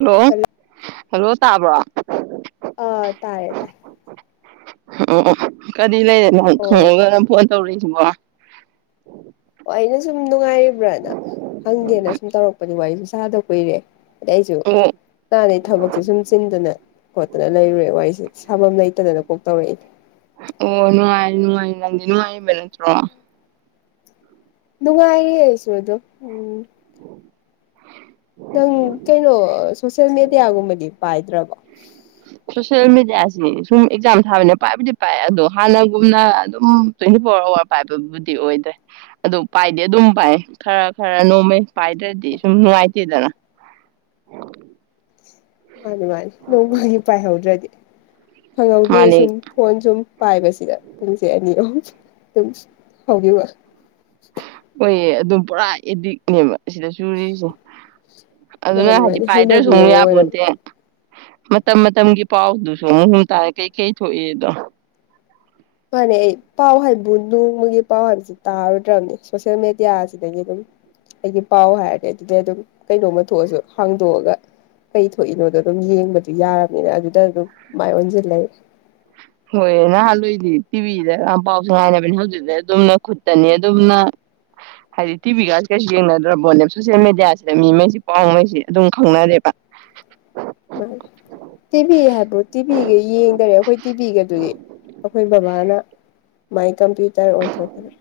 Hello hello ꯇꯥꯕ꯭ꯔꯣ [unintelligible] ꯑ ꯇꯥꯔꯦ ꯇꯥꯔꯦ ꯑꯣ ꯑꫭ ꯀ ꯀ꯭ꯔꯤ ꯂꯩꯔꯦ ꯅꯪ ꯑꯣ ꯑꯣ ꯈꯪꯉꯒ ꯅꯪ ꯐꯣꯟ ꯇꯧꯔ ꯏ ꯃꯥ ꯑꯩꯅ ꯁꯨꯝ ꯅꯨꯡꯉꯥꯏꯔꯤꯕ꯭ꯔꯅ ꯍꯪꯒꯦꯅ ꯁꯨꯝ ꯇꯧꯔꯛꯄꯅꯤ ꯋꯥꯔꯤꯁꯨ ꯁꯥꯗ ꯀꯨꯏꯔꯦ ꯑꯗꯩꯁꯨ ꯑꯣ ꯅꯍꯥꯟꯗꯩ ꯊꯕꯛꯁꯦ ꯁꯨꯝ ꯆꯤꯟꯗꯅ ꯈꯣꯠꯇꯅ ꯂꯩꯔꯨꯔꯦ ꯋꯥꯔꯤꯁꯦ ꯁꯥꯕꯝ ꯂꯩꯇꯗꯅ ꯀꯣꯛ ꯇꯧꯔꯛꯏ ꯑꯣ ꯅꯨꯡꯉꯥꯏꯔꯤ ꯅꯨꯡꯉꯥꯏꯔꯤ ꯅꯪꯗꯤ ꯅꯨꯡꯉꯥꯏꯔꯤꯕ ꯅꯠꯇ꯭ꯔꯣ ꯅꯨꯡꯉꯥꯏꯔꯤ ꯑꯩꯁꯨ ꯑꯗꯨꯝ ꯎꯝ [unintelligible] ꯅꯪ ꯀꯩꯅꯣ ꯑ ꯁꯣꯁꯦꯜ ꯃꯦꯗꯤꯌꯥꯒꯨꯝꯕꯗꯤ ꯄꯥꯏꯗ꯭ꯔꯕ ꯁꯣꯁꯦꯜ ꯃꯦꯗꯤꯌꯥꯁꯤ ꯁꯨꯝ ꯑꯦꯛꯖꯥꯝ ꯊꯥꯕꯅꯤꯅ ꯄꯥꯏꯕꯨꯗꯤ ꯄꯥꯏ ꯑꯗꯣ ꯍꯥꯟꯅꯒꯨꯝꯅ ꯑꯗꯨꯝ ꯇ꯭ꯋꯦꯟꯇꯤ ꯐꯣꯔ ꯑꯋꯥꯔ ꯄꯥꯏꯕꯕꯨꯗꯤ ꯑꯣꯏꯗ꯭ꯔꯦ ꯑꯗꯨ ꯄꯥꯏꯗꯤ ꯑꯗꯨꯝ ꯄꯥꯏ ꯈꯔ ꯈꯔ ꯅꯣꯝꯃꯩ ꯄꯥꯏꯗ꯭ꯔꯗꯤ ꯁꯨꯝ ꯅꯨꯡꯉꯥꯏꯇꯦꯗꯅ ꯃꯥꯅꯤ ꯃꯥꯅꯤ ꯅꯣꯡꯃꯅꯤ ꯄꯥꯏꯍꯧꯗ꯭ꯔꯗꯤ ꯈꯪꯍꯧꯗꯦ ꯁꯨꯝ ꯃꯥꯅꯦ ꯐꯣꯟ ꯁꯨꯝ ꯄꯥꯏꯕꯁꯤꯗ ꯄꯨꯡꯁꯦ ꯑꯅꯤ ꯑꯍꯨꯝ [unintelligible] ꯍꯧꯒꯤꯕ ꯑꯣꯏꯌꯦ ꯑꯗꯨꯝ ꯄꯨꯔꯥ ꯑꯦꯗꯤꯛꯅꯦꯕ ꯑꯁꯤꯗ ꯆꯨꯔꯤꯁꯦ ꯑꯗꯨꯅ ꯃꯥꯅꯤ ꯍꯥꯏꯗꯤ ꯃꯥꯅꯤ ꯍꯩꯅꯕꯤ ꯄꯥꯏꯗ꯭ꯔꯁꯨꯃꯨꯛ ꯑꯃ ꯑꯣꯏꯔꯕ ꯌꯥꯄꫭꯟꯇꯦ ꯃꯇꯝ ꯃꯇꯝꯒꯤ ꯄꯥꯎꯗꯨꯁꯨ ꯎꯪ ꯍꯨꯝ ꯇꯥꯔꯦ ꯀꯩꯀꯩ ꯊꯣꯛꯏꯑꯗꯣ ꯄꯅꯦ ꯑꯩ ꯄꯥꯎ ꯍꯥꯏꯕꯨ ꯅꯣꯡꯃꯒꯤ ꯄꯥꯎ ꯍꯥꯏꯕꯁꯤ ꯇꯥꯔꯨꯗ꯭ꯔꯕꯅꯦ ꯁꯣꯁꯦꯜ ꯃꯦꯗꯤꯌꯥ ꯑꯁꯤꯗꯒꯤ ꯑꯗꯨꯝ ꯑꯩꯒꯤ ꯄꯥꯎ ꯍꯥꯏꯔꯗꯤ ꯑꯗꯨꯗꯩ ꯑꯗꯨꯝ ꯀꯩꯅꯣꯝꯃ ꯊꯣꯛꯑꯁꯨ ꯍꯥꯡꯗꯣꯛꯑꯒ ꯀꯩ ꯊꯣꯛꯏꯅꯣꯗꯣ ꯑꯗꯨꯝ ꯌꯦꯡꯕꯗꯨ ꯌꯥꯔꯕꯅꯤꯅ ꯑꯗꯨꯗ ꯑꯗꯨꯝ ꯃꯥꯏ ꯑꯣꯟꯖꯤꯜꯂꯩꯔꯦ ꯍꯣꯏ ꯅꯍꯥꯟꯋꯥꯏꯗꯤ ꯇꯤꯚꯤꯗꯒ ꯌꯥꯝ ꯄꯥꯎꯁꯦ ꯉꯥꯏꯅꯕꯅꯦ ꯍꯧꯖꯤꯛꯇꯤ ꯑꯗꯨꯝꯅ ꯈꯨꯠꯇꯅꯦ ꯑꯗꯨꯝꯅ ꯍꯥꯏꯗꯤ ꯇꯤꯚꯤꯒꯁꯤ ꯀꯩꯁꯨ ꯌꯦꯡꯅꯗ꯭ꯔꯄꫭꯠꯅꯦꯕ ꯁꯣꯁꯦꯜ ꯃꯦꯗꯤꯌꯥꯁꯤꯗ ꯃꯤꯉꯩꯁꯤ ꯄꯥꯎꯉꯩꯁꯤ ꯑꯗꯨꯝ ꯈꯪꯅꯔꯦꯕ [unintelligible] ꯇꯤꯚꯤ ꯍꯥꯏꯕꯨ ꯇꯤꯚꯤꯒ ꯌꯦꯡꯗꯔꯦ ꯑꯩꯈꯣꯏ ꯇꯤꯚꯤꯒ ꯑꯗꯨꯒꯤ ꯑꯩꯈꯣꯏ ꯕꯕꯥꯅ ꯃꯥꯏ ꯀꯝꯄ꯭ꯌꯨꯇꯔ ꯑꯣꯟꯊꫭꯛꯈꯔꯦ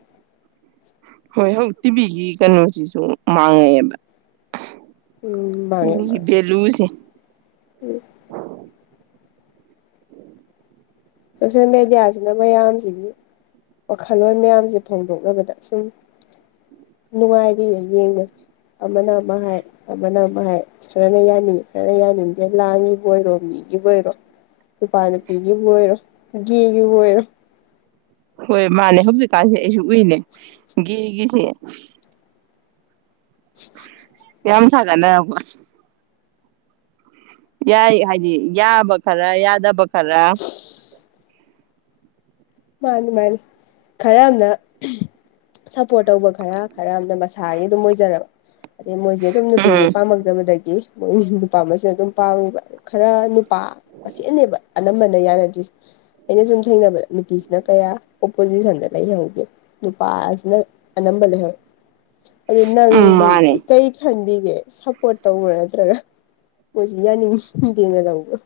ꯍꯣꯏ ꯍꯧ ꯇꯤꯚꯤꯒꯤ ꯀꯩꯅꯣꯁꯤꯁꯨ ꯃꯥꯡꯉꯛꯑꯦꯕ ꯎꯝ ꯕꯥꯉꯦ ꯇꯤꯚꯤꯒꯤ ꯃꯥꯡꯉꯦ ꯚꯦꯂꯨꯁꯦ ꯎꯝ ꯁꯣꯁꯦꯜ ꯃꯦꯗꯤꯌꯥꯁꯤꯅ ꯃꯌꯥꯝꯁꯤꯒꯤ ꯋꯥꯈꯜꯂꯣꯟ ꯃꯌꯥꯝꯁꯦ ꯐꯣꯡꯗꯣꯛꯅꯕꯗ ꯁꯨꯝ ꯅꯨꯡꯉꯥꯏꯔꯤꯌꯦ ꯌꯦꯡꯕꯁꯦ ꯑꯃꯅ ꯑꯃ ꯍꯥꯏ ꯑꯃꯅ ꯑꯃ ꯍꯥꯏ ꯈꯔꯅ ꯌꯥꯅꯤꯡꯉꯤ ꯈꯔꯅ ꯌꯥꯅꯤꯡꯗꯦ ꯂꯥꯟꯒꯤꯕꯨ ꯑꯣꯏꯔꯣ ꯃꯤꯒꯤꯕꯨ ꯑꯣꯏꯔꯣ ꯅꯨꯄꯥ ꯅꯨꯄꯤꯒꯤꯕꯨ ꯑꯣꯏꯔꯣ ꯒꯦꯒꯤꯕꯨ ꯑꯣꯏꯔꫭ ꯍꯣꯏ ꯃꯥꯅꯦ ꯍꯧꯖꯤꯛ ꯀꯥꯏꯁꯦ ꯑꯩꯁꯨ ꯎꯏꯅꯦ ꯒꯦꯒꯤꯁꯦ [unintelligible] [unintelligible] ꯊꯥꯒꯠꯅꯔꯛꯄ ꯌꯥꯏ ꯍꯥꯏꯗꯤ ꯌꯥꯕ ꯈꯔ ꯌꯥꯗꯕ ꯈꯔ ꯃꯥꯅꯤ ꯃꯥꯅꯤ ꯈꯔꯝꯅ ꯁꯞꯄꯣꯔꯠ ꯇꯧꯕ ꯈꯔ ꯈꯔ ꯑꯃꯝꯅ ꯊꯥꯒꯤ ꯑꯗꯨꯝ ꯑꯣꯏꯖꯔꯕ ꯑꯗꯩ ꯃꯣꯏꯁꯦ ꯑꯗꯨꯝ ꯅꯨꯄꯤꯁꯦ ꯎꯝ ꯄꯥꯝꯃꯛꯇꯕꯗꯒꯤ ꯃꯣꯏ ꯅꯨꯄꯥꯃꯅ ꯑꯗꯨꯝ ꯄꯥꯝꯏꯕ ꯈꯔ ꯄ ꯑꯁꯤꯅꯦꯕ ꯑꯅꯝꯕꯅ ꯌꯥꯅꯗ꯭ꯔꯤꯁꯦ ꯑꯩꯅ ꯁꯨꯝ ꯊꯦꯡꯅꯕ ꯅꯨꯄꯤꯁꯦ ꯀꯌꯥ ꯑꯣꯄꯣꯖꯤꯁꯟꯗ ꯂꯩꯍ ꯍꯧꯗꯦ ꯅꯨꯄꯥꯁꯤꯅ ꯑꯅꯝꯕ ꯂꯩꯍꯔ ꯑꯗꯨ ꯎꯝ ꯅꯪꯗꯤ ꯃꯥꯅꯦ ꯀꯔꯤ ꯈꯟꯕꯤ ꯁꯞꯄꯣꯔꯠ ꯇꯧꯕ꯭ꯔꯥ ꯅꯠꯇ꯭ꯔꯒ ꯃꯣꯏꯁꯤ ꯌꯥꯅꯤꯡꯗꯦꯅ ꯇꯧꯕ꯭ꯔꯥ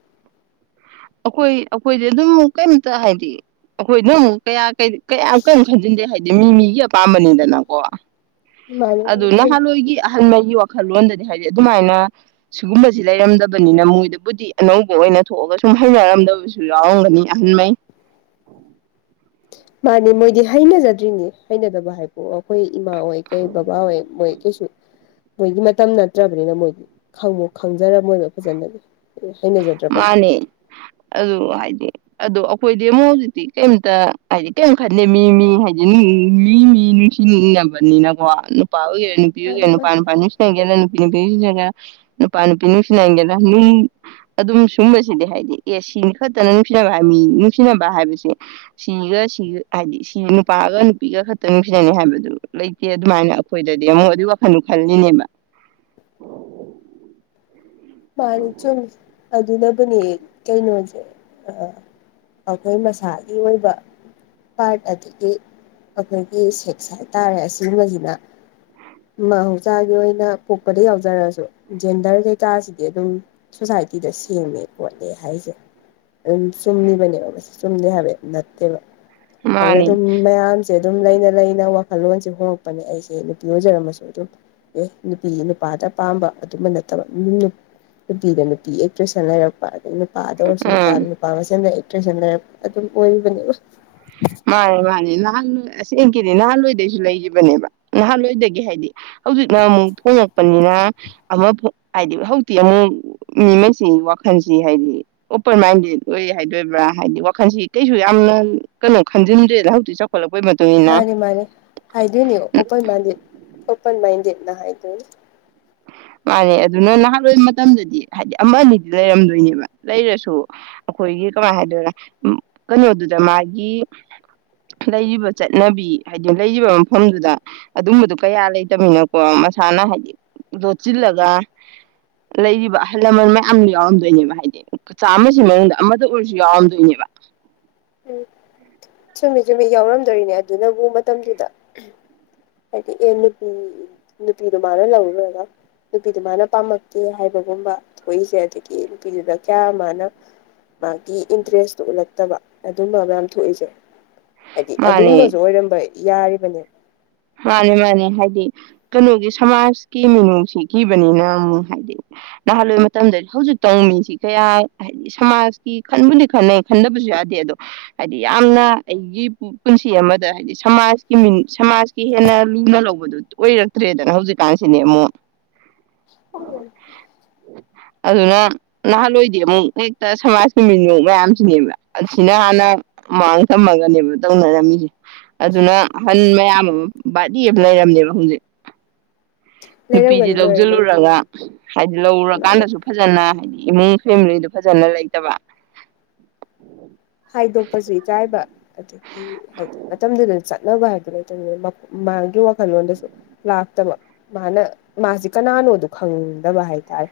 ꯑꯩꯈꯣꯏ ꯑꯩꯈꯣꯏꯗꯤ ꯑꯗꯨꯝ ꯀꯩꯝꯇ ꯍꯥꯏꯗꯤ ꯑꯩꯈꯣꯏꯅꯣ ꯑꯃꯨꯛ ꯀꯌꯥ ꯀꯌꯥꯝ ꯀꯔꯤꯝ ꯈꯟꯖꯤꯟꯗꯦ ꯍꯥꯏꯗꯤ ꯃꯤ ꯃꯤꯒꯤ ꯑꯄꯥꯝꯕꯅꯤꯗꯅꯀꯣ ꯃꯥꯅꯦ ꯑꯗꯨ ꯃꯥꯅꯦ ꯅꯍꯥꯟꯒꯤ ꯑꯍꯜꯉꯩꯒꯤ ꯋꯥꯈꯜꯂꯣꯟꯗꯗꯤ ꯍꯥꯏꯗꯤ ꯑꯗꯨꯃꯥꯏꯅ ꯁꯤꯒꯨꯝꯕꯁꯤ ꯂꯩꯔꯝꯗꯕꯅꯤꯅ ꯃꯣꯏꯗꯕꯨꯗꯤ ꯑꯅꯧꯕ ꯑꯣꯏꯅ ꯊꯣꯛꯑꯒ ꯁꯨꯝ ꯍꯩꯩꯅꯔꯝꯗꯕꯁꯨ ꯌꯥꯎꯔꯝꯒꯅꯤ ꯑꯍꯟꯉꯩ ꯃꯥꯅꯦ ꯃꯣꯏꯗꯤ ꯍꯩꯅꯖꯗ꯭ꯔꯤꯅꯦ ꯍꯩꯅꯗꯕ ꯍꯥꯏꯕ ꯑꯩꯈꯣꯏ ꯏꯃ ꯑꯣꯏꯣꯏ ꯀꯩ ꯕꯕꯥ ꯑꯣꯏꯣꯏ ꯑꯣꯏꯣꯏ ꯀꯁꯨ ꯃꯣꯏꯒꯤ ꯃꯇꯝ ꯅꯠꯇ꯭ꯔꯕꯅꯤꯅ ꯃꯣꯏꯒꯤ ꯈꯪ ꯈꯪꯖꯔꯝꯃꯣꯏꯕ ꯐꯖꯅꯗꯤ ꯑꯦ ꯃꯥꯅꯦ ꯑꯗꯨ ꯍꯥꯏꯗꯤ ꯑꯗꯣ ꯑꯩꯈꯣꯏꯗꯤ ꯑꯃꯨꯛ ꯍꯧꯖꯤꯛꯇꯤ ꯀꯩꯝꯇ ꯍꯥꯏꯗꯤ ꯀꯩꯝ ꯈꯟꯗꯦ ꯃꯤ ꯃꯤ ꯍꯥꯏꯗꯤ ꯃꯤ ꯃꯤ ꯅꯨꯡꯁꯤꯅꯕꯅꯤꯅꯀꯣ ꯅꯨꯄꯥ ꯑꯣꯏ ꯃꯥꯅꯤ ꯄꯤꯌꯒꯦꯅ ꯃꯥꯅꯤ ꯄꯅ ꯄ ꯄꯥꯟꯕꯅꯁꯨ ꯁꯤ ꯍꯥꯏꯒꯦꯅ ꯄ ꯄꯥꯟ ꯄꯤꯅꯁꯤꯅꯥꯏꯒꯦꯗ ꯑꯗꯨꯝ ꯁꯨꯝꯕꯁꯤꯗꯤ ꯍꯥꯏꯗꯤ ꯑꯦ ꯁꯤꯅꯤ ꯈꯛꯇꯅ ꯅꯨꯡꯁꯤꯅꯕ ꯍꯥꯏ ꯃꯤ ꯅꯨꯡꯁꯤꯅꯕ ꯍꯥꯏꯕꯁꯦ ꯁꯤꯒ ꯁꯤꯒ ꯍꯥꯏꯗꯤ ꯁꯤ ꯅꯨꯄꯥꯒ ꯅꯨꯄꯤꯒ ꯈꯛꯇ ꯅꯨꯡꯁꯤꯅꯅꯤ ꯍꯥꯏꯕꯗꯨ ꯂꯩꯇꯦ ꯑꯗꯨꯃꯥꯏꯅ ꯑꯩꯈꯣꯏꯗꯗꯤ ꯑꯃꯨꯛ ꯑꯗꯨꯒꯤ ꯋꯥꯈꯜꯗꯨ ꯈꯜꯂꯤꯅꯦꯕ ꯃꯥꯅꯤ ꯆꯨꯝꯃꯤ ꯑꯗꯨꯅꯕꯨꯅꯦ ꯀꯩꯅꯣꯁꯦ ꯑꯩꯈꯣꯏ ꯃꯁꯥꯒꯤ ꯑꯣꯏꯕ ꯄꯥꯔꯠ ꯑꯗꯒꯤ ꯑꯩꯈꯣꯏꯒꯤ ꯁꯦꯛꯁ ꯍꯥꯏꯇꯥꯔꯦ ꯑꯁꯤꯒꯨꯝꯕꯁꯤꯅ ꯃꯍꯧꯁꯥꯒꯤ ꯑꯣꯏꯅ ꯄꯣꯛꯄꯗ ꯌꯥꯎꯖꯔꯁꯨ ꯖꯦꯟꯗꯔ ꯀꯩꯀꯥꯔꯁꯤ ꯑꯗꯨꯝ ꯁꯣꯁꯥꯏꯇꯤꯗ ꯁꯦꯡꯉꯦ ꯈꯣꯠꯂꯦ ꯍꯥꯏꯁꯦ ꯑꯗꯨꯝ ꯆꯨꯝꯃꯤꯕꯅꯦꯕ ꯃꯁꯤ ꯆꯨꯝꯗꯦ ꯍꯥꯏꯕꯗꯤ ꯅꯠꯇꯦꯕ ꯑꯗꯨꯅ ꯃꯥꯅꯤ ꯑꯗꯨꯝ ꯃꯌꯥꯝꯁꯦ ꯑꯗꯨꯝ ꯂꯩꯅ ꯂꯩꯅ ꯋꯥꯜꯂꯣꯟꯁꯦ ꯍꯣꯡꯉꯛꯄꯅꯦ ꯑꯩꯁꯦ ꯅꯨꯄꯤ ꯑꯣꯏꯖꯔꯝꯃꯁꯨ ꯑꯗꯨꯝ ꯑꯦ ꯅꯨꯄꯤ ꯅꯨꯄꯥꯗ ꯄꯥꯝꯕ ꯑꯗꯨꯃ ꯅꯠꯇꯕ ꯅꯨꯄꯤꯤꯗ ꯅꯨꯄꯤ ꯑꯦꯛꯇ꯭ꯔꯦꯁꯅ ꯍꯥꯏꯔꯛꯄꯗ ꯅꯨ ꯎꯝ ꯄꯥꯗꯣꯄꯥꯔ ꯄꯄꯥ ꯁꯟ ꯑꯗꯨꯝ ꯑꯣꯏꯕꯅꯤ ꯃꯥ ꯃꯥꯅꯤ ꯅꯍꯥꯟꯋꯥ ꯑꯁꯦꯡꯀꯤꯗꯤ ꯅꯍꯥꯟꯋꯥꯏꯗꯩꯁꯨ ꯂꯩꯈꯤꯕꯅꯦꯕ ꯅꯍꯥꯟꯋꯥꯏꯗꯒꯤ ꯍꯥꯏꯗꯤ ꯍꯧꯖꯤꯛꯅ ꯑꯃꯨꯛ ꯐꯣꯡꯉꯛꯄꯅꯤꯅ ꯑꯃ ꯍꯥꯏꯗꯤ ꯍꯧꯖꯤꯛꯇꯤ ꯑꯃꯨꯛ ꯃꯤꯉꯩꯁꯤ ꯋꯥꯈꯜꯁꯤ ꯍꯥꯏꯗꯤ ꯑꯣꯄꯟ ꯃꯥꯏꯟꯗꯦꯗ ꯑꯣꯏ ꯍꯥꯏꯗꯣꯏꯕ꯭ꯔꯥ ꯍꯥꯏꯗꯤ ꯋꯥꯈꯜꯁꯤ ꯀꯩꯁꯨ ꯌꯥꯝꯅ ꯀꯩꯅꯣ ꯈꯟꯖꯤꯟꯗꯦꯍꯖꯤꯗꯤꯤ ꯆꯥꯎꯈꯠꯂꯄ ꯃꯥꯅꯦ ꯃꯥꯅꯦ ꯍꯥꯏꯗꯣꯏꯅꯤ ꯑꯣꯄꯟ ꯃꯥꯏꯗꯦꯇ꯫ ꯅ ꯍꯥꯏꯗꯣꯏꯅꯦ ꯃꯥꯅꯦ ꯑꯗꯨꯅ ꯅꯍꯥꯟꯋꯥꯏ ꯃꯇꯝꯗꯗꯤ ꯍꯥꯏꯗꯤ ꯑꯃ ꯑꯅꯤꯗꯤ ꯂꯩꯔꯝꯗꯣꯏꯅꯦꯕ ꯂꯩꯔꯁꯨ ꯑꯩꯈꯣꯏꯒꯤ ꯀꯃꯥꯏꯅ ꯍꯥꯏꯗꯣꯏꯔꯦ ꯀꯩꯅꯣꯗꯨꯗ ꯃꯥꯒꯤ ꯂꯩꯔꯤꯕ ꯆꯠꯅꯕꯤ ꯍꯥꯏꯗꯤ ꯂꯩꯔꯤꯕ ꯃꯐꯝꯗꯨꯗ ꯑꯗꯨꯝꯕꯗꯣ ꯀꯌꯥ ꯂꯩꯇꯅꯤꯅꯀꯣ ꯃꯁꯥꯅ ꯍꯥꯏꯗꯤ ꯫ ꯂꯣꯠꯁꯤꯜꯂꯒ ꯂꯩꯔꯤꯕ ꯑꯍꯜ ꯂꯃꯟ ꯃꯌꯥꯝ ꯌꯥꯎꯔꯝꯗꯣꯏꯅꯦꯕ ꯍꯥꯏꯗꯤ ꯆꯥꯃꯁꯤ ꯃꯅꯨꯡꯗ ꯑꯃꯗ ꯑꯣꯏꯔꯁꯨ ꯌꯥꯎꯔꯝꯗꯣꯏꯅꯦꯕ꯫ ꯎꯝ ꯆꯨꯝꯃꯤ ꯆꯨꯝꯃꯤ ꯌꯥꯎꯔꯝꯗꯣꯏꯅꯦ ꯑꯗꯨꯅꯕꯨ ꯃꯇꯝꯗꯨꯗ꯫ ꯍꯥꯏꯗꯤ ꯑꯦ ꯅꯨꯄꯤ ꯅꯨꯄꯤꯗꯨ ꯃꯥꯅ ꯂꯧꯔꯨꯔꯒ ꯅꯨꯄꯤꯗꯨ ꯃꯥꯅ ꯄꯥꯝꯂꯀꯦ ꯍꯥꯏꯕꯒꯨꯝꯕ ꯊꯣꯛꯏꯁꯦ ꯑꯗꯒꯤ ꯅꯨꯄꯤꯗꯨꯗ ꯀꯌꯥ ꯃꯥꯅ ꯃꯥꯒꯤ ꯏꯟꯇꯔꯦꯁꯇꯣ ꯎꯠꯂꯛꯇꯕ ꯑꯗꯨꯝꯕ ꯃꯌꯥꯝ ꯊꯣꯛꯏꯁꯦ꯫ ꯍꯥꯏꯗꯤ ꯃꯥꯅꯦ ꯑꯗꯨꯒꯨꯝꯕꯁꯨ ꯑꯣꯏꯔꯝꯕ ꯌꯥꯔꯤꯕꯅꯦ ꯃꯥꯅꯤ ꯃꯥꯅꯤ ꯍꯥꯏꯗꯤ ꯀꯩꯅꯣꯒꯤ ꯁꯃꯥꯖꯀꯤ ꯃꯤꯅꯨꯡꯁꯤ ꯀꯤꯕꯅꯤꯅ ꯑꯃꯨꯛ ꯍꯥꯏꯗꯤ ꯅꯍꯥꯟꯋꯥꯏ ꯃꯇꯝꯗꯗꯤ ꯍꯧꯖꯤꯛ ꯇꯧ ꯃꯤꯁꯤ ꯀꯌꯥ ꯍꯥꯏꯗꯤ ꯁꯃꯥꯖꯀꯤ ꯈꯟꯕꯨꯗꯤ ꯈꯟꯅꯩ ꯈꯟꯗꯕꯁꯨ ꯌꯥꯗꯦ ꯑꯗꯣ ꯍꯥꯏꯗꯤ ꯌꯥꯝꯅ ꯑꯩꯒꯤ ꯄꯨꯟꯁꯤ ꯑꯃꯗ ꯍꯥꯏꯗꯤ ꯁꯃꯥꯖꯀꯤ ꯁꯃꯥꯖ ꯀꯥ ꯍꯦꯟꯅ ꯂꯨꯅ ꯂꯧꯕꯗꯨ ꯑꯣꯏꯔꯛꯇ꯭ꯔꯦꯗꯅ ꯍꯧꯖꯤꯛꯀꯥꯟꯁꯤꯅꯦ ꯑꯃꯨꯛ ꯑꯗꯨꯅ ꯅꯍꯥꯟꯋꯥꯏꯗꯤ ꯑꯃꯨꯛ ꯍꯦꯛꯇ ꯁꯃꯥꯖ ꯃꯤꯅꯣꯛ ꯃꯌꯥꯝꯁꯤꯅꯦꯕ ꯑꯁꯤꯅ ꯍꯥꯟꯅ ꯃꯃꯥꯡ ꯊꯝꯃꯒꯅꯦꯕ ꯇꯧꯅꯔꯝꯃꯤꯁꯦ ꯑꯗꯨꯅ ꯑꯍꯟ ꯃꯌꯥꯝ ꯑꯃ꯫ ꯕꯥꯔꯤ ꯑꯃ ꯂꯩꯔꯝꯅꯦꯕ ꯍꯧꯖꯤꯛ ꯅꯨꯄꯤꯁꯤ ꯂꯩꯔꯝꯒꯅꯤ ꯂꯩꯔꯝꯒꯅꯤ ꯂꯧꯁꯤꯜꯂꯨꯔꯒ ꯍꯥꯏꯗꯤ ꯃꯥꯅꯦ ꯂꯧꯔꯀꯥꯟꯗꯁꯨ ꯐꯖꯅ ꯍꯥꯏꯗꯤ ꯏꯃꯨꯡ ꯐꯦꯃꯤꯂꯤꯗꯨ ꯐꯖꯅ ꯂꯩꯇꯕ ꯍꯥꯏꯗꯣꯛꯄꯁꯨ ꯏꯀꯥꯏꯕ ꯑꯗꯒꯤ ꯍꯥꯏꯗꯤ ꯃꯇꯝꯗꯨꯗ ꯆꯠꯅꯕ ꯍꯥꯏꯕꯗꯨ ꯂꯩꯇꯕꯅꯤꯅ ꯃꯥꯒꯤ ꯋꯥꯈꯜꯂꯣꯟꯗꯁꯨ ꯂꯥꯛꯇꯕ ꯃꯥꯅ ꯃꯥꯁꯤ ꯀꯅꯥꯅꯣꯗꯨ ꯈꯪꯗꯕ ꯍꯥꯏꯇꯥꯔꯦ꯫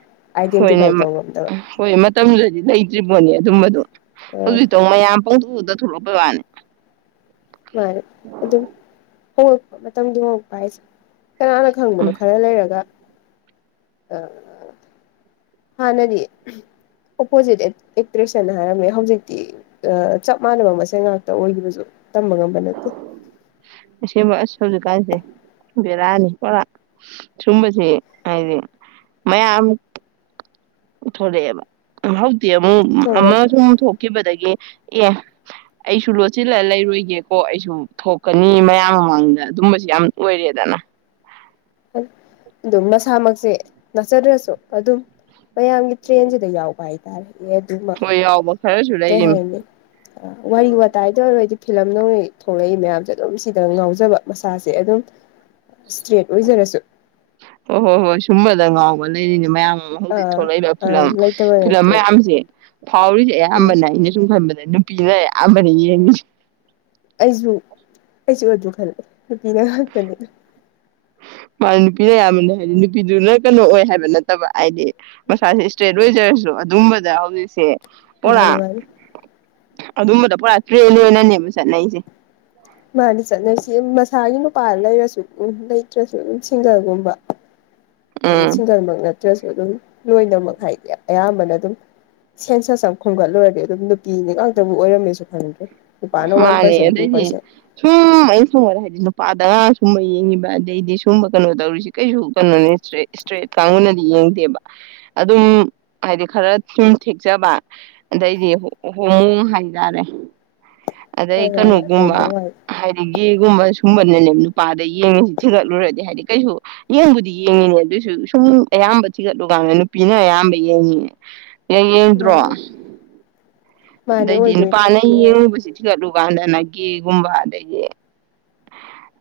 ꯍꯣꯏꯅꯦ ꯑꯥꯏꯗꯦꯟꯇꯤꯐꯥꯏ ꯇꯧ ꯉꯝꯗꯕ ꯍꯣꯏ ꯃꯇꯝꯗꯨꯗꯗꯤ ꯂꯩ꯫ ꯇ꯭ꯔꯤꯄꯣꯅꯤ ꯑꯗꯨꯝꯕ ꯑꯗꯣ ꯑ ꯍꯧꯖꯤꯛꯇꯧ ꯃꯌꯥꯝ ꯄꯪꯇꯧ꯫ ꯊꯣꯛꯂꯛꯄ ꯋꯥꯅꯦ ꯃꯥꯅꯦ ꯑꯗꯨꯝ ꯍꯣꯡꯉ ꯃꯇꯝꯒꯤ ꯄꯥꯏꯁꯦ ꯀꯅꯥꯅ ꯈꯪꯕꯅꯣ ꯎꯝ ꯈꯔ ꯂꯩꯔꯒ ꯑ ꯍꯥꯟꯅꯗꯤ ꯑꯣꯄꯣꯖꯤꯠ ꯑꯦꯛꯇ꯭ꯔꯦꯁꯅ ꯍꯥꯏꯔꯝꯃꯦ ꯍꯧꯖꯤꯛꯇꯤ ꯆꯞ ꯃꯥꯟꯅꯕ ꯃꯁꯦꯜ ꯉꯥꯛꯇ ꯑꯣꯏꯈꯤꯕꯁꯨ ꯇꯝꯕ ꯉꯝꯕ ꯅꯠꯇꯦ꯫ ꯑꯁꯦꯡꯕ ꯑꯁ ꯍꯧꯖꯤꯛꯀꯥꯟꯁꯦ ꯕꯦꯔꯥꯅꯤ ꯄꯨꯣꯔꯥ ꯁꯨꯝꯕꯁꯦ ꯍꯥꯏꯗꯤ ꯃꯌꯥꯝ ꯊꯣꯛꯔꯛꯑꯦꯕ ꯑꯃꯨꯛ ꯑꯃ ꯊꯣꯛꯂꯛꯑꯦ ꯁꯨꯝ ꯊꯣꯛꯂꯛꯑꯦ ꯊꯣꯛꯈꯤꯕꯗꯒꯤ ꯑꯦ ꯑꯩꯁꯨ ꯂꯣꯠꯁꯤꯜꯂ ꯂꯩꯔꯣꯏꯒꯦꯀꯣ ꯑꯩꯁꯨ ꯊꯣꯛꯀꯅꯤ ꯃꯌꯥꯝ ꯃꯃꯥꯡꯗ ꯑꯗꯨꯝꯕꯁꯨ ꯌꯥꯝ ꯑꯣꯏꯔꯦꯗꯅ ꯑꯗꯨꯝ ꯅꯁꯥꯃꯛꯁꯦ ꯅꯠꯆꯗ꯭ꯔꯁꯨ ꯑꯗꯨꯝ ꯃꯌꯥꯝꯒꯤ ꯇ꯭ꯔꯦꯟꯁꯤꯗ ꯌꯥꯎꯕ ꯍꯥꯏꯇꯥꯔꯦ꯫ ꯑꯦ ꯑꯗꯨꯃ ꯍꯣꯏ ꯍꯥꯏꯗꯤ ꯌꯥꯎꯕ ꯈꯔꯁꯨ ꯀꯩ ꯂꯩꯔꯤꯃꯤ ꯍꯥꯏꯅꯤ ꯋꯥꯔꯤ ꯋꯥꯇꯥꯏꯗ ꯑꯣꯏꯔꯣ ꯗꯤ ꯐꯤꯂꯝ ꯗꯧꯅ ꯊꯣꯛꯂꯛꯏ ꯃꯌꯥꯝꯁꯦ ꯑꯗꯨꯝ ꯁꯤꯗ ꯉꯥꯎꯖꯕ ꯃꯁꯥꯁꯦ ꯑꯗꯨꯝ ꯏꯁꯇ꯭ꯔꯦꯠ ꯑꯣꯏꯖꯔꯁꯨ ꯍꯣꯏ ꯍꯣꯏ ꯍꯣꯏ ꯁꯨꯝꯕꯗ ꯉꯥꯎꯕ ꯂꯩꯔꯤꯅꯦ ꯃꯌꯥꯝ ꯍꯧꯖꯤꯛ ꯑꯥ ꯊꯣꯛꯂꯛꯏꯕ ꯐꯤꯂꯝ ꯑꯪ ꯂꯩꯇꯕ ꯐꯤꯂꯝ ꯅꯠꯇꯦꯕ ꯃꯌꯥꯝꯁꯦ ꯐꯥꯎꯔꯤꯁꯦ ꯎꯝ ꯑꯌꯥꯝꯕꯅ ꯑꯩꯅ ꯁꯨꯝ ꯈꯟꯕꯗ ꯅꯨꯄꯤꯅ ꯌꯥꯝꯕꯅꯤ ꯌꯦꯡꯉꯤꯁꯦ ꯑꯁꯨ ꯑꯩꯖꯤ ꯈꯜꯂꯦ ꯅꯨꯄꯤꯅ ꯉꯛꯇꯥꯅꯦ ꯃꯥ ꯅꯨꯄꯤꯅ ꯑꯌꯥꯝꯕꯅꯦ ꯍꯥꯏꯗꯤ ꯅꯨꯄꯤꯗꯨꯅ ꯀꯩꯅꯣ ꯑꯣꯏ ꯍꯥꯏꯕ ꯅꯠꯇꯕ ꯍꯥꯏꯗꯤ ꯃꯁꯥ ꯏꯁꯇꯦꯠ ꯂꯣꯏꯖꯔꯁꯨ ꯑꯗꯨꯝꯕꯗ ꯍꯧꯖꯤꯛꯁꯦ ꯃꯥꯅꯤ ꯄꯨꯔꯥ ꯃꯥꯅꯤ ꯑꯗꯨꯝꯕꯗ ꯄꯨꯔꯥ ꯇ꯭ꯔꯦꯟꯅꯦꯅꯅꯦꯕ ꯆꯠꯅꯩꯁꯦ ꯃꯥ ꯆꯠꯁꯤ ꯃꯁꯥꯅ ꯄ ꯂꯩꯔꯁꯨ ꯎ ꯂꯩꯇ꯭ꯔꯁꯨꯝ ꯁꯤꯡꯒꯜꯒꯨꯝꯕ ꯑꯗꯨ ꯎꯝ ꯆꯁꯤꯡꯒꯔ ꯃꯒ ꯗ꯭ꯔꯁꯨ ꯑꯗꯨꯝ ꯂꯣꯏꯅꯃꯛ ꯍꯥꯏꯗꯤ ꯑꯌꯥꯝꯕꯅ ꯑꯗꯨꯝ ꯁꯦꯟꯁꯁ ꯑꯃ ꯈꯣꯝꯒꯠꯂꯨꯔꯗꯤ ꯑꯗꯨꯝ ꯅꯨꯄꯤꯅꯤ ꯉꯥꯛꯇꯕꯨ ꯑꯣꯏꯔꯝꯃꯦꯁꯨ ꯈꯪꯗ꯭ꯔꯦ ꯅꯨꯄꯥꯅ ꯋꯥꯟ ꯃꯥꯅꯦ ꯄꯥꯔꯁꯦꯟ ꯇꯨ ꯑꯗꯩꯗꯤ ꯄꯥꯔꯁꯦꯟ ꯁꯨꯝ ꯑꯩꯅ ꯁꯨꯝꯉꯔꯦ ꯍꯥꯏꯗꯤ ꯅꯨꯄꯥꯗꯒꯥꯡ ꯁꯨꯝꯕ ꯌꯦꯡꯉꯤꯕ ꯑꯗꯩꯗꯤ ꯁꯨꯝꯕ ꯀꯩꯅꯣ ꯇꯧꯔꯤꯁꯤ ꯀꯩꯁꯨ ꯀꯩꯅꯣꯅꯤ ꯏꯁꯇ꯭ꯔꯦꯠ ꯀꯥꯡꯕꯨꯅꯗꯤ ꯌꯦꯡꯗꯦꯕ ꯑꯗꯨꯝ ꯍꯥꯏꯗꯤ ꯈꯔ ꯁꯨꯝ ꯊꯦꯛꯆꯕ ꯑꯗꯩꯗꯤ ꯍꯣꯡꯃꯣꯡ ꯍꯥꯏꯇꯥꯔꯦ ꯑꯗꯩ ꯍꯣꯏ ꯍꯣꯏ ꯍꯣꯏ ꯀꯩꯅꯣꯒꯨꯝꯕ ꯍꯣꯡꯕ ꯋꯥꯏ ꯍꯥꯏꯗꯤ ꯒꯦꯒꯨꯝꯕ ꯁꯨꯝꯕꯅꯅꯦꯕ ꯅꯨꯄꯥꯗ ꯌꯦꯡꯉꯁꯤ ꯊꯤꯒꯠꯂꯨꯔꯗꯤ ꯍꯥꯏꯗꯤ ꯀꯩꯁꯨ ꯌꯦꯡꯕꯨꯗꯤ ꯌꯦꯡꯉꯤꯅꯦ ꯑꯗꯨꯁꯨ ꯁꯨꯝ ꯑꯌꯥꯝꯕ ꯊꯤꯒꯠꯂꯨꯀꯥꯟꯗ ꯅꯨꯄꯤꯅ ꯑꯌꯥꯝꯕ ꯌꯦꯡꯉꯤꯅꯦ ꯑꯦ ꯌꯦꯡꯗ꯭ꯔꯣ ꯃꯥꯅꯦ ꯃꯥꯅꯦ ꯑꯗꯩꯗꯤ ꯑꯣꯏꯗꯣꯏꯅꯤ ꯅꯨꯄꯥꯅ ꯅꯨꯄꯤꯅ ꯌꯦꯡꯉꯨꯕꯁꯤ ꯊꯤꯒꯠꯂꯨ ꯀꯥꯟꯗꯅ ꯦꯒꯨꯝꯕ ꯑꯗꯩꯗꯤ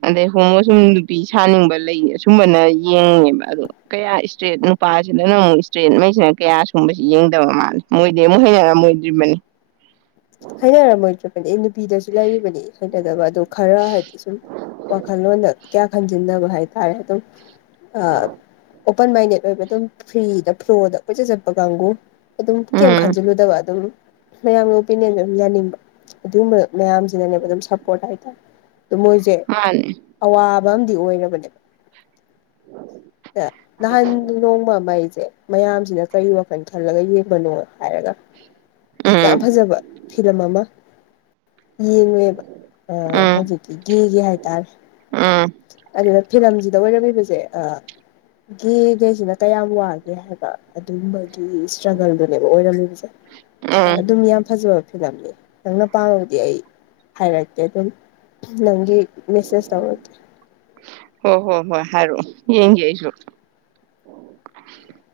ꯑꯗꯩ ꯍꯣꯡꯉ ꯁꯨꯝ ꯅꯨꯄꯤ ꯁꯥꯅꯤꯡꯕ ꯂꯩ ꯑꯁꯨꯝꯕꯅ ꯌꯦꯡꯉꯦꯕ ꯑꯗꯣ ꯀꯌꯥ ꯏꯁꯇ꯭ꯔꯦꯠ ꯅꯨꯄꯥꯁꯤꯗꯅ ꯑꯃꯨꯛ ꯏꯁꯇ꯭ꯔꯦꯠꯉꯩꯁꯤꯅ ꯀꯌꯥ ꯁꯒꯨꯝꯕꯁꯤ ꯌꯦꯡꯗꯕ ꯃꯥꯜꯜꯂꯤ ꯃꯣꯏꯗꯤ ꯑꯃꯨꯛ ꯍꯩꯅꯔꯝꯃꯣꯏꯗ꯭ꯔꯤꯕꯅꯤ ꯍꯥꯏꯅꯔꯝꯃꯣꯏꯗ꯭ꯔꯕꯅꯦ ꯑꯦ ꯅꯨꯄꯤꯗꯁꯨ ꯂꯩꯔꯤꯕꯅꯦ ꯍꯅꯗꯕ ꯑꯗꯨ ꯈꯔ ꯍꯥꯏꯗꯤ ꯁꯨꯝ ꯋꯥꯈꯜꯂꯣꯟꯗ ꯀꯌꯥ ꯈꯪꯖꯤꯟꯗ ꯍꯥꯏ ꯇꯥꯔꯦ ꯇꯨ ꯑꯥ ꯑꯣꯄꯟ ꯃꯥꯏꯟꯗꯦꯠ ꯑꯣꯏꯕ ꯑꯗꯨꯝ ꯐ꯭ꯔꯤꯗ ꯐ꯭ꯂꯣꯗ ꯀꯣꯏꯆꯠ ꯆꯠꯄ ꯀꯥꯡꯕꯨ ꯑꯗꯨꯝ ꯀꯩꯝ ꯎꯝ ꯈꯟꯖꯤꯜꯂꯨꯗꯕ ꯑꯗꯨꯝ ꯃꯌꯥꯝ ꯑꯃ ꯑꯣꯄꯤꯅꯤꯌꯟꯁꯨ ꯑꯗꯨꯝ ꯌꯥꯅꯤꯡꯕ ꯑꯗꯨꯒꯨꯝꯕ ꯃꯌꯥꯝꯁꯤꯅꯅꯦꯕ ꯑꯗꯨꯝ ꯁꯞꯄꯣꯔꯠ ꯍꯥꯏꯇꯥꯔꯦ ꯑꯗꯨ ꯃꯣꯏꯁꯦ ꯃꯥꯅꯦ ꯑꯋꯥ ꯝ ꯑꯣꯏꯔꯕꯅꯦ ꯅꯍꯥꯟ ꯅꯣꯡꯕ ꯃꯩꯁꯦ ꯃꯌꯥꯝꯁꯤꯅ ꯀꯔꯤ ꯋꯥꯈꯜ ꯈꯜꯂꯒ ꯌꯦꯡꯕꯅꯣ ꯍꯥꯏꯔꯒ ꯌꯥꯝ ꯎꯝ ꯐꯖꯕ ꯐꯤꯂꯝ ꯑꯃ ꯌꯦꯡꯉꯨꯦꯕ ꯑ ꯎꯝ ꯍꯧꯖꯤꯛꯇꯤꯒꯤꯒꯤ ꯍꯥꯏꯇꯥꯔꯦ ꯎꯝ ꯑꯗꯨꯅ ꯐꯤꯂꯝꯁꯤꯗ ꯑꯣꯏꯔꯝꯃꯤꯕꯁꯦ ꯒꯦꯒꯩꯁꯤꯅ ꯀꯌꯥꯝ ꯋꯥꯒꯦ ꯍꯥꯏꯕ ꯑꯗꯨꯒꯨꯝꯕ ꯏꯁꯇ꯭ꯔꯒꯜꯗꯨꯅꯦꯕ ꯑꯣꯏꯔꯝꯃꯤꯕꯁꯦ ꯎꯝ ꯑꯗꯨꯝ ꯌꯥꯝ ꯐꯖꯕ ꯐꯤꯂꯝꯅꯦ ꯅꯪꯅ ꯄꯥꯝꯃꯕꯗꯤ ꯑꯩ ꯍꯥꯏꯔꯀꯦ ꯑꯗꯨꯝ ꯅꯪꯗꯤ ꯃꯦꯁꯦꯁ ꯇꯧꯔꯀꯦ ꯍꯣ ꯍꯣ ꯍꯣꯏ ꯍꯥꯏꯔꯣꯑꯣ ꯌꯦꯡꯒꯦ ꯑꯩꯁꯨ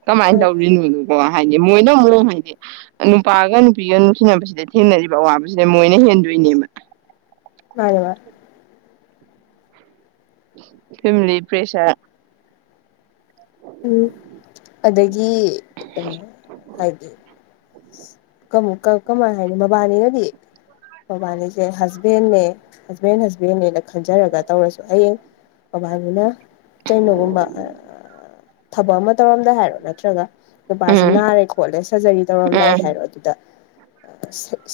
ꯀꯃꯥꯏꯅ ꯍꯣꯏ ꯇꯧꯔꯤꯅꯣꯗꯨꯀꯣ ꯍꯥꯏꯗꯤ ꯃꯣꯏꯅ ꯑꯃꯨꯛ ꯍꯥꯏꯗꯤ ꯅꯨꯄꯥꯒ ꯅꯨꯄꯤꯒ ꯅꯨꯡꯁꯤꯅꯕꯁꯤꯗ ꯊꯦꯡꯅꯔꯤꯕ ꯑꯋꯥꯕꯁꯤꯗ ꯃꯣꯏꯅ ꯍꯦꯟꯗꯣꯏꯅꯦꯕ ꯃꯥꯅꯦ ꯃꯥ ꯐꯦꯃꯤꯂꯤ ꯄ꯭ꯔꯦꯁꯥ ꯎꯝ ꯑꯗꯒꯤ ꯀꯩꯅ ꯍꯥꯏꯗꯤ ꯀꯃꯥꯏ ꯍꯥꯏꯅꯤ ꯃꯕꯥꯅꯤꯅꯗꯤ ꯃꯕꯥꯅꯤꯁꯦ ꯍꯁꯕꯦꯟꯅꯦ ꯍꯁꯕꯦꯟ ꯍꯁꯕꯦꯟꯅꯦꯅ ꯈꯟꯖꯔꯒ ꯇꯧꯔꯁꯨ ꯍꯌꯦꯡ ꯕꯥꯅꯤꯅ ꯀꯩꯅꯩꯅꯣꯒꯨꯝꯕ ꯊꯕꯛ ꯑꯃ ꯇꯧꯔꯝꯗꯥ ꯍꯥꯏꯔꯣ ꯅꯠꯇ꯭ꯔꯒ ꯅꯨꯄꯥꯁꯤ ꯎꯝ ꯅꯥꯔꯦ ꯈꯣꯠꯂꯦ ꯁꯔꯖꯔꯤ ꯇꯧꯔꯝꯗꯥꯏ ꯎꯝ ꯍꯥꯏꯔꯣ ꯑꯗꯨꯗ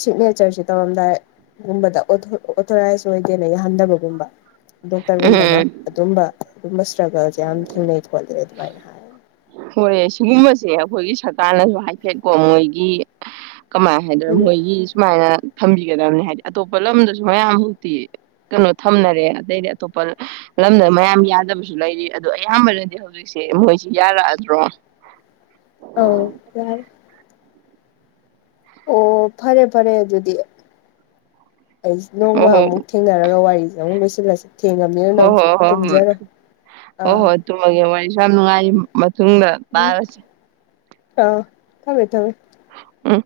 ꯁꯤꯒꯅꯦꯆꯔꯁ ꯇꯧꯔꯝꯗꯥꯏꯒꯨꯝꯕꯗ ꯑꯣꯊꯣꯔꯥꯏꯁ ꯑꯣꯏꯗꯦꯅ ꯌꯥꯍꯟꯗꯕꯒꯨꯝꯕ ꯗꯣꯛꯇꯔꯒꯨꯝꯕꯅ ꯎꯝ ꯑꯗꯨꯝꯕ ꯇꯨꯝ ꯁ꯭꯭ꯔꯒꯜ ꯌꯥꯝ ꯍꯤꯡꯀꯣꯂꯦ ꯍꯣꯏ ꯁꯤꯒꯨꯝꯕꯁꯦ ꯑꯩꯈꯣꯏꯒꯤ ꯁꯔꯀꯥꯔꯅꯁꯨ ꯍꯥꯏꯐꯦꯠꯀꯣ ꯃꯣꯏꯒꯤ ꯀꯃꯥꯏꯅ ꯍꯥꯏꯗ꯭ꯔꯦ ꯎꯝ ꯃꯣꯏꯒꯤ ꯁꯨꯃꯥꯏꯅ ꯊꯝꯕꯤꯒꯗꯕꯅꯤ ꯍꯥꯏꯗꯤ ꯑꯇꯣꯞꯄ ꯂꯝꯗꯁꯨ ꯃꯌꯥꯝ ꯍꯧꯛꯇꯤ ꯀꯩꯅꯣ ꯊꯝꯅꯔꯦ ꯑꯗꯇꯩꯗꯤ ꯑꯇꯣꯞꯄ ꯂꯝꯗ ꯃꯌꯥꯝ ꯌꯥꯗꯕꯁꯨ ꯂꯩꯔꯤ ꯑꯗꯣ ꯑꯌꯥꯝꯕꯅꯗꯤ ꯍꯧꯖꯤꯛꯁꯦ ꯃꯣꯏꯁꯤ ꯌꯥꯔꯛꯑ ꯭ꯔꯣ ꯑ ꯌꯥꯔ ꯑꯣ ꯐꯔꯦ ꯐꯔꯦ ꯑꯗꯨꯗꯤ ꯑꯩꯁ ꯅꯣꯡꯃ ꯑꯣ ꯑꯃꯨꯛ ꯊꯦꯡꯅꯔꯒ ꯋꯥꯔꯤ ꯌꯥꯝꯃꯅ ꯣꯏꯁꯁꯤ ꯂꯁꯦ ꯍꯣꯏ ꯍꯣꯏ ꯍꯣꯏ ꯍꯣꯏ ꯍꯣꯏ ꯑꯥ ꯍꯣꯏ ꯇꯨꯝꯃꯒꯦ ꯋꯥꯔꯤꯁꯨ ꯌꯥꯝ ꯅꯨꯡꯉꯥꯏ ꯃꯇꯨꯡꯗ ꯎꯝ ꯇꯥꯔꯁꯦ ꯑꯥ ꯊꯃꯦ ꯊꯃꯦ ꯎ